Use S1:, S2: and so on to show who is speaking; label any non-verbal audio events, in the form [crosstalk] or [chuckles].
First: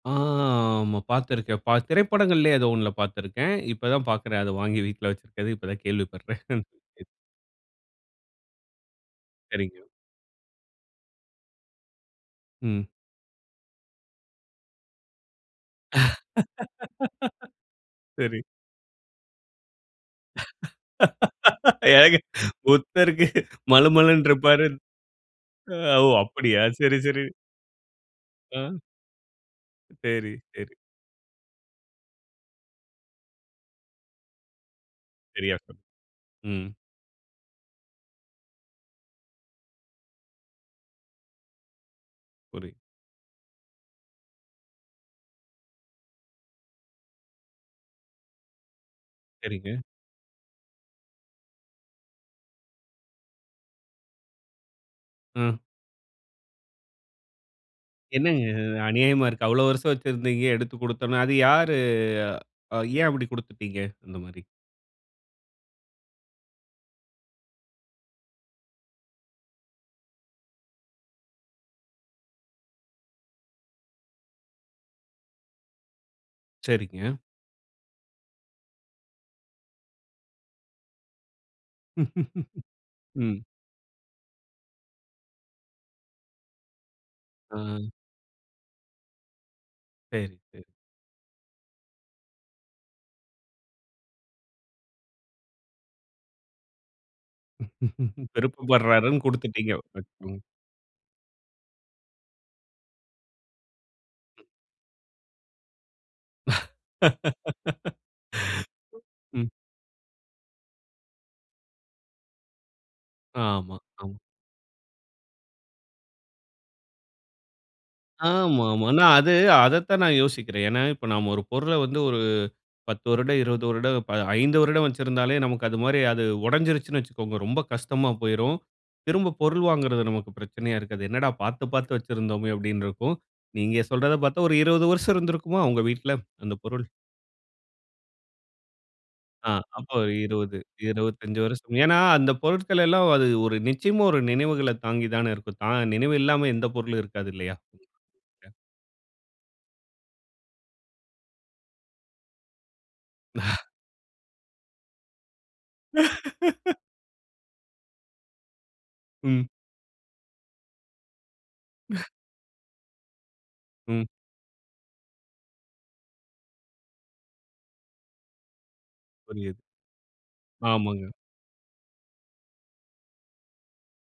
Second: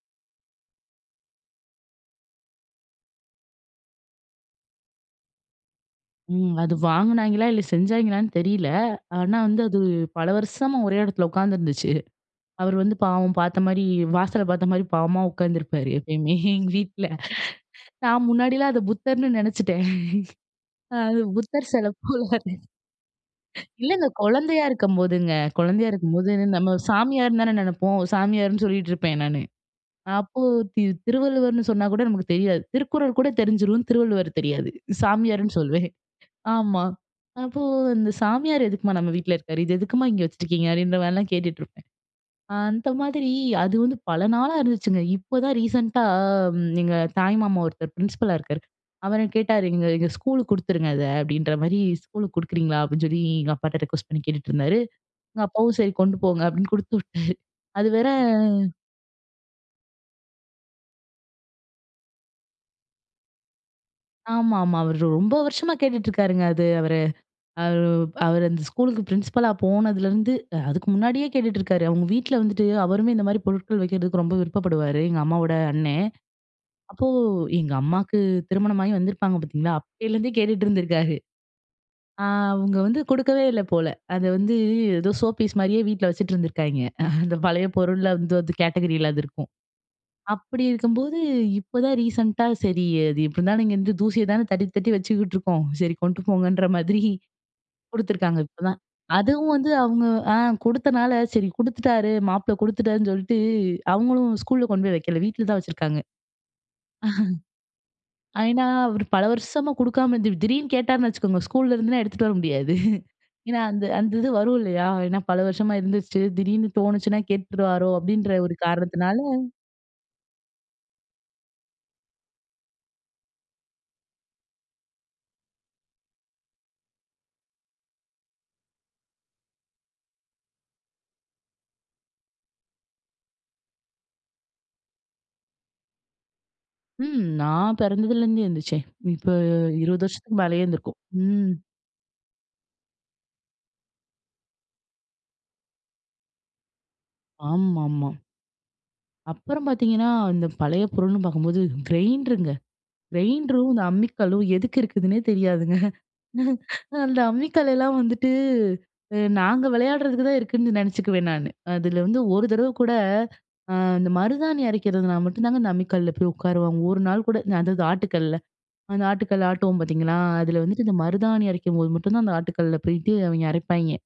S1: ஆ ஆமா. பாத்துருக்கிறேன். பா திரைப்படங்களிலே ஏதோ ஒன்ல பாத்திருக்கிறேன். இப்போ தான் பாக்கிறேன். அத வாங்கி வீட்ல வைச்சிருக்குறது. இப்போ தான் கேள்விப்படுறேன்.
S2: ம். அது
S1: [chuckles]
S2: வாங்குனாய்ங்களா இல்ல, செஞ்சாய்ங்களான்னு தெரியல. ஆனா, வந்து அது
S1: சரிங்க.
S2: பல வருஷமா ஒரே இடத்துல உட்காந்துருந்துச்சு. அவர்
S1: ம்.
S2: வந்து பாவம் பாத்த மாரி வாசல பாத்த மாரி பாவமா உட்கார்ந்திருப்பாரு எப்பயுமே எங்க வீட்ல.
S1: [laughs]
S2: நான்
S1: சரி.
S2: முன்னாடிலாம் அத புத்தர்ன்னு நினச்சுட்டேன். அது புத்தர்
S1: [laughs]
S2: சில
S1: ஏங்க,
S2: போல,
S1: புத்தருக்கு மலு
S2: இல்லங்க,
S1: மலுன்னு
S2: கொழந்தயா
S1: இருப்பாரு.
S2: இருக்கும்போதுங்க. கொழந்தயா
S1: ஓ!
S2: இருக்கும்போது
S1: அப்டியா
S2: நம்ம
S1: சரி, சரி.
S2: சாமியார்னு தானே நெனப்போம். சாமியார்ன்னு
S1: அம்.
S2: சொல்லிட்டு இருப்பேன் நானு.
S1: சரி,
S2: அப்போ
S1: சரி.
S2: தி திருவள்ளுவர்ன்னு சொன்னா கூட நமக்கு தெரியாது. திருக்குறள் கூட தெரிஞ்சுரும், திருவள்ளுவர் தெரியாது,
S1: சரியா
S2: சாமியார்ன்னு
S1: சொன்.
S2: சொல்லுவேன்.
S1: ம்.
S2: ஆமா. அப்போ "அந்த சாமியார் எதுக்குமா நம்ம வீட்ல இருக்காரு? இது எதுக்குமா இங்கே வச்சுருக்கீங்க?'' அப்டின்ற மாரிலாம் கேட்டுட்டு இருப்பேன்.
S1: புரியுது.
S2: அந்த மாதிரி அது வந்து பல நாளா இருந்துச்சுங்க இப்போதான் ரீசென்ட்டா எங்க தாய் மாமா ஒருத்தர் பிரின்சிபலா இருக்காரு. அவர் கேட்டாரு.
S1: சரிங்க.
S2: "நீங்க இத, ஸ்கூலுக்கு குடுத்துருங்க இத அப்டின்ற மாரி ஸ்கூலுக்கு குடுக்குறீங்களா?" அப்டின்னு சொல்லி, எங்க அப்பாட்ட ரிக்வெஸ்ட் பண்ணி கேட்டுட்டு இருந்தாரு. எங்க
S1: அ.
S2: அப்பாவும் "சரி, கொண்டு போங்க" அப்டின்னு குடுத்துவிட்டாரு அது வேற
S1: என்னங்க? இது அநியாயமா இருக்கு. அவ்வளவு வருஷம் வச்சிருந்தீங்க, எடுத்துக் கொடுத்தோம்னு, அது யாரு? ஏன் அப்டி கொடுத்துட்டீங்க அந்த மாரி?
S2: ஆமா, ஆமா. அவரு ரொம்ப வருஷமா கேட்டுட்ருக்காருங்க அது அவரு. அவர் அவரு அந்த ஸ்கூலுக்கு பிரின்சிபலா போனதுலேருந்து அதுக்கு முன்னாடியே கேட்டுட்டு இருக்காரு. அவங்க வீட்ல வந்துட்டு அவருமே இந்த மாரி பொருட்கள் வைக்கிறதுக்கு ரொம்ப விருப்பப்படுவாரு. எங்க அம்மாவோட அண்ணன்.
S1: சரிங்க.
S2: அப்போ எங்க அம்மாவுக்கு திருமணமாகி வந்திருப்பாங்க பாத்தீங்களா, அப்போலருந்தே கேட்டுட்டு இருந்திருக்காரு. ஆ அவங்க
S1: [chuckles]
S2: வந்து
S1: ம்.
S2: கொடுக்கவே இல்ல போல. அத வந்து ஏதோ சோ பீஸ் மாரியே வீட்ல வச்சுட்டு இருந்துருக்காய்ங்க. அந்த பழைய
S1: அ.
S2: பொருள் வந்து அது கேட்டகரியில அது இருக்கும்.
S1: சரி, சரி.
S2: அப்டி இருக்கும்போது இப்போதான் ரீசென்ட்டா "சரி, அது இப்படி இருந்தாலும் இங்கே வந்து தூசிய தானே தட்டி, தட்டி வச்சுக்கிட்டு இருக்கோம். சரி, கொண்டு போங்கன்ற" மாதிரி
S1: [laughs]
S2: கொடுத்துருக்காங்க. இப்போதான்
S1: விருப்பப்பர்றாருனு
S2: அதுவும்
S1: கொடுத்துட்டீங்க.
S2: வந்து அவங்க ஆ
S1: [unintelligible]
S2: கொடுத்தனால சரி கொடுத்துட்டாரு மாப்பிள கொடுத்துட்டாருன்னு சொல்லிட்டு அவங்களும் ஸ்கூல்ல கொண்டு போய் வைக்கல வீட்ல தான் வச்சுருக்காங்க.
S1: [laughs]
S2: [chuckles] ஏன்னா, அவரு பல
S1: ம்.
S2: வருஷமா கொடுக்காம இருந்து, திடீர்ன்னு கேட்டாருன்னு வச்சுக்கோங்க ஸ்கூல்ல இருந்துனா எடுத்துட்டு வர முடியாது. ஏன்னா,
S1: ஆமா,
S2: அந்த அந்த
S1: ஆமா.
S2: இது வரும் இல்லயா ஏன்னா பல வருஷமா இருந்துச்சு திடீர்னு தோணுச்சுன்னா கேட்டுருவாரோ அப்டின்ற ஒரு
S1: ஆமா, ஆமா. ஆனா
S2: காரணத்தினால
S1: அது அதத்தான் நான் யோசிக்கிறேன். ஏன்னா இப்ப நாம ஒரு பொருள வந்து ஒரு 10 வருடம் 20 வருடம், 5 வருடம் வச்சிருந்தாலே, நமக்கு அது மாரி அது உடஞ்சிருச்சுன்னு வச்சுக்கோங்க ரொம்ப கஷ்டமா போய்ரும். திரும்ப பொருள் வாங்குவது நமக்கு பிரச்சனயா இருக்காது. என்னடா பாத்து, பாத்து வச்சிருந்தோமே அப்டின்னு இருக்கும். நீங்க சொல்றத பாத்தா ஒரு 20 வருஷம் இருந்திருக்குமா? உங்க வீட்ல அந்த பொருள்.
S2: ம். நான் பிறந்ததுலேருந்தே இருந்துச்சே. இப்போ
S1: ஆங் அப்போ
S2: 20
S1: ஒரு
S2: வருஷத்துக்கு
S1: இருவது,
S2: மேலேயே இருந்துருக்கும்.
S1: இருவதஞ்சு
S2: ம்.
S1: வருஷத்து ஏன்னா, அந்த பொருட்கள் எல்லாம் அது ஒரு நிச்சயமா ஒரு நினவுகள தாங்கி தானே இருக்கும். தா நினவு இல்லாம எந்த பொருளும் இருக்காது இல்லயா?
S2: ஆமாமா.
S1: [unintelligible]
S2: அப்புறம் பாத்தீங்கன்னா, அந்த பழைய பொருள்னு பாக்கும்போது கிரைண்டருங்க.
S1: [chuckles]
S2: கிரைண்டரும், இந்த அம்மிக்கல்லும் எதுக்கு இருக்குதுன்னே தெரியாதுங்க. [chuckles]
S1: [laughs]
S2: அந்த அம்மிக்கல்லலாம் வந்துட்டு
S1: ம்.
S2: நாங்க விளயாடுறதுக்கு தான் இருக்குன்னு நினச்சுக்குவேன் நானு. அதில
S1: [chuckles]
S2: வந்து ஒரு தடவ கூட
S1: ம்.
S2: அந்த மருதாணி அரைக்கிறதுனால மட்டும் தாங்க இந்த அம்மிக்கல்ல போய் உட்காருவாங்க. ஒரு நாள் கூட அதாது ஆட்டுக்கல்ல அந்த ஆட்டுக்கல்
S1: புரியது.
S2: ஆட்டுவோம் பாத்தீங்களா. அதில வந்துட்டு இந்த
S1: ஆமாங்க
S2: மருதாணி அரைக்கும்போது மட்டும் தான் அந்த ஆட்டுக்கல்ல பெயிட்டு அவங்க அரைப்பாய்ங்க.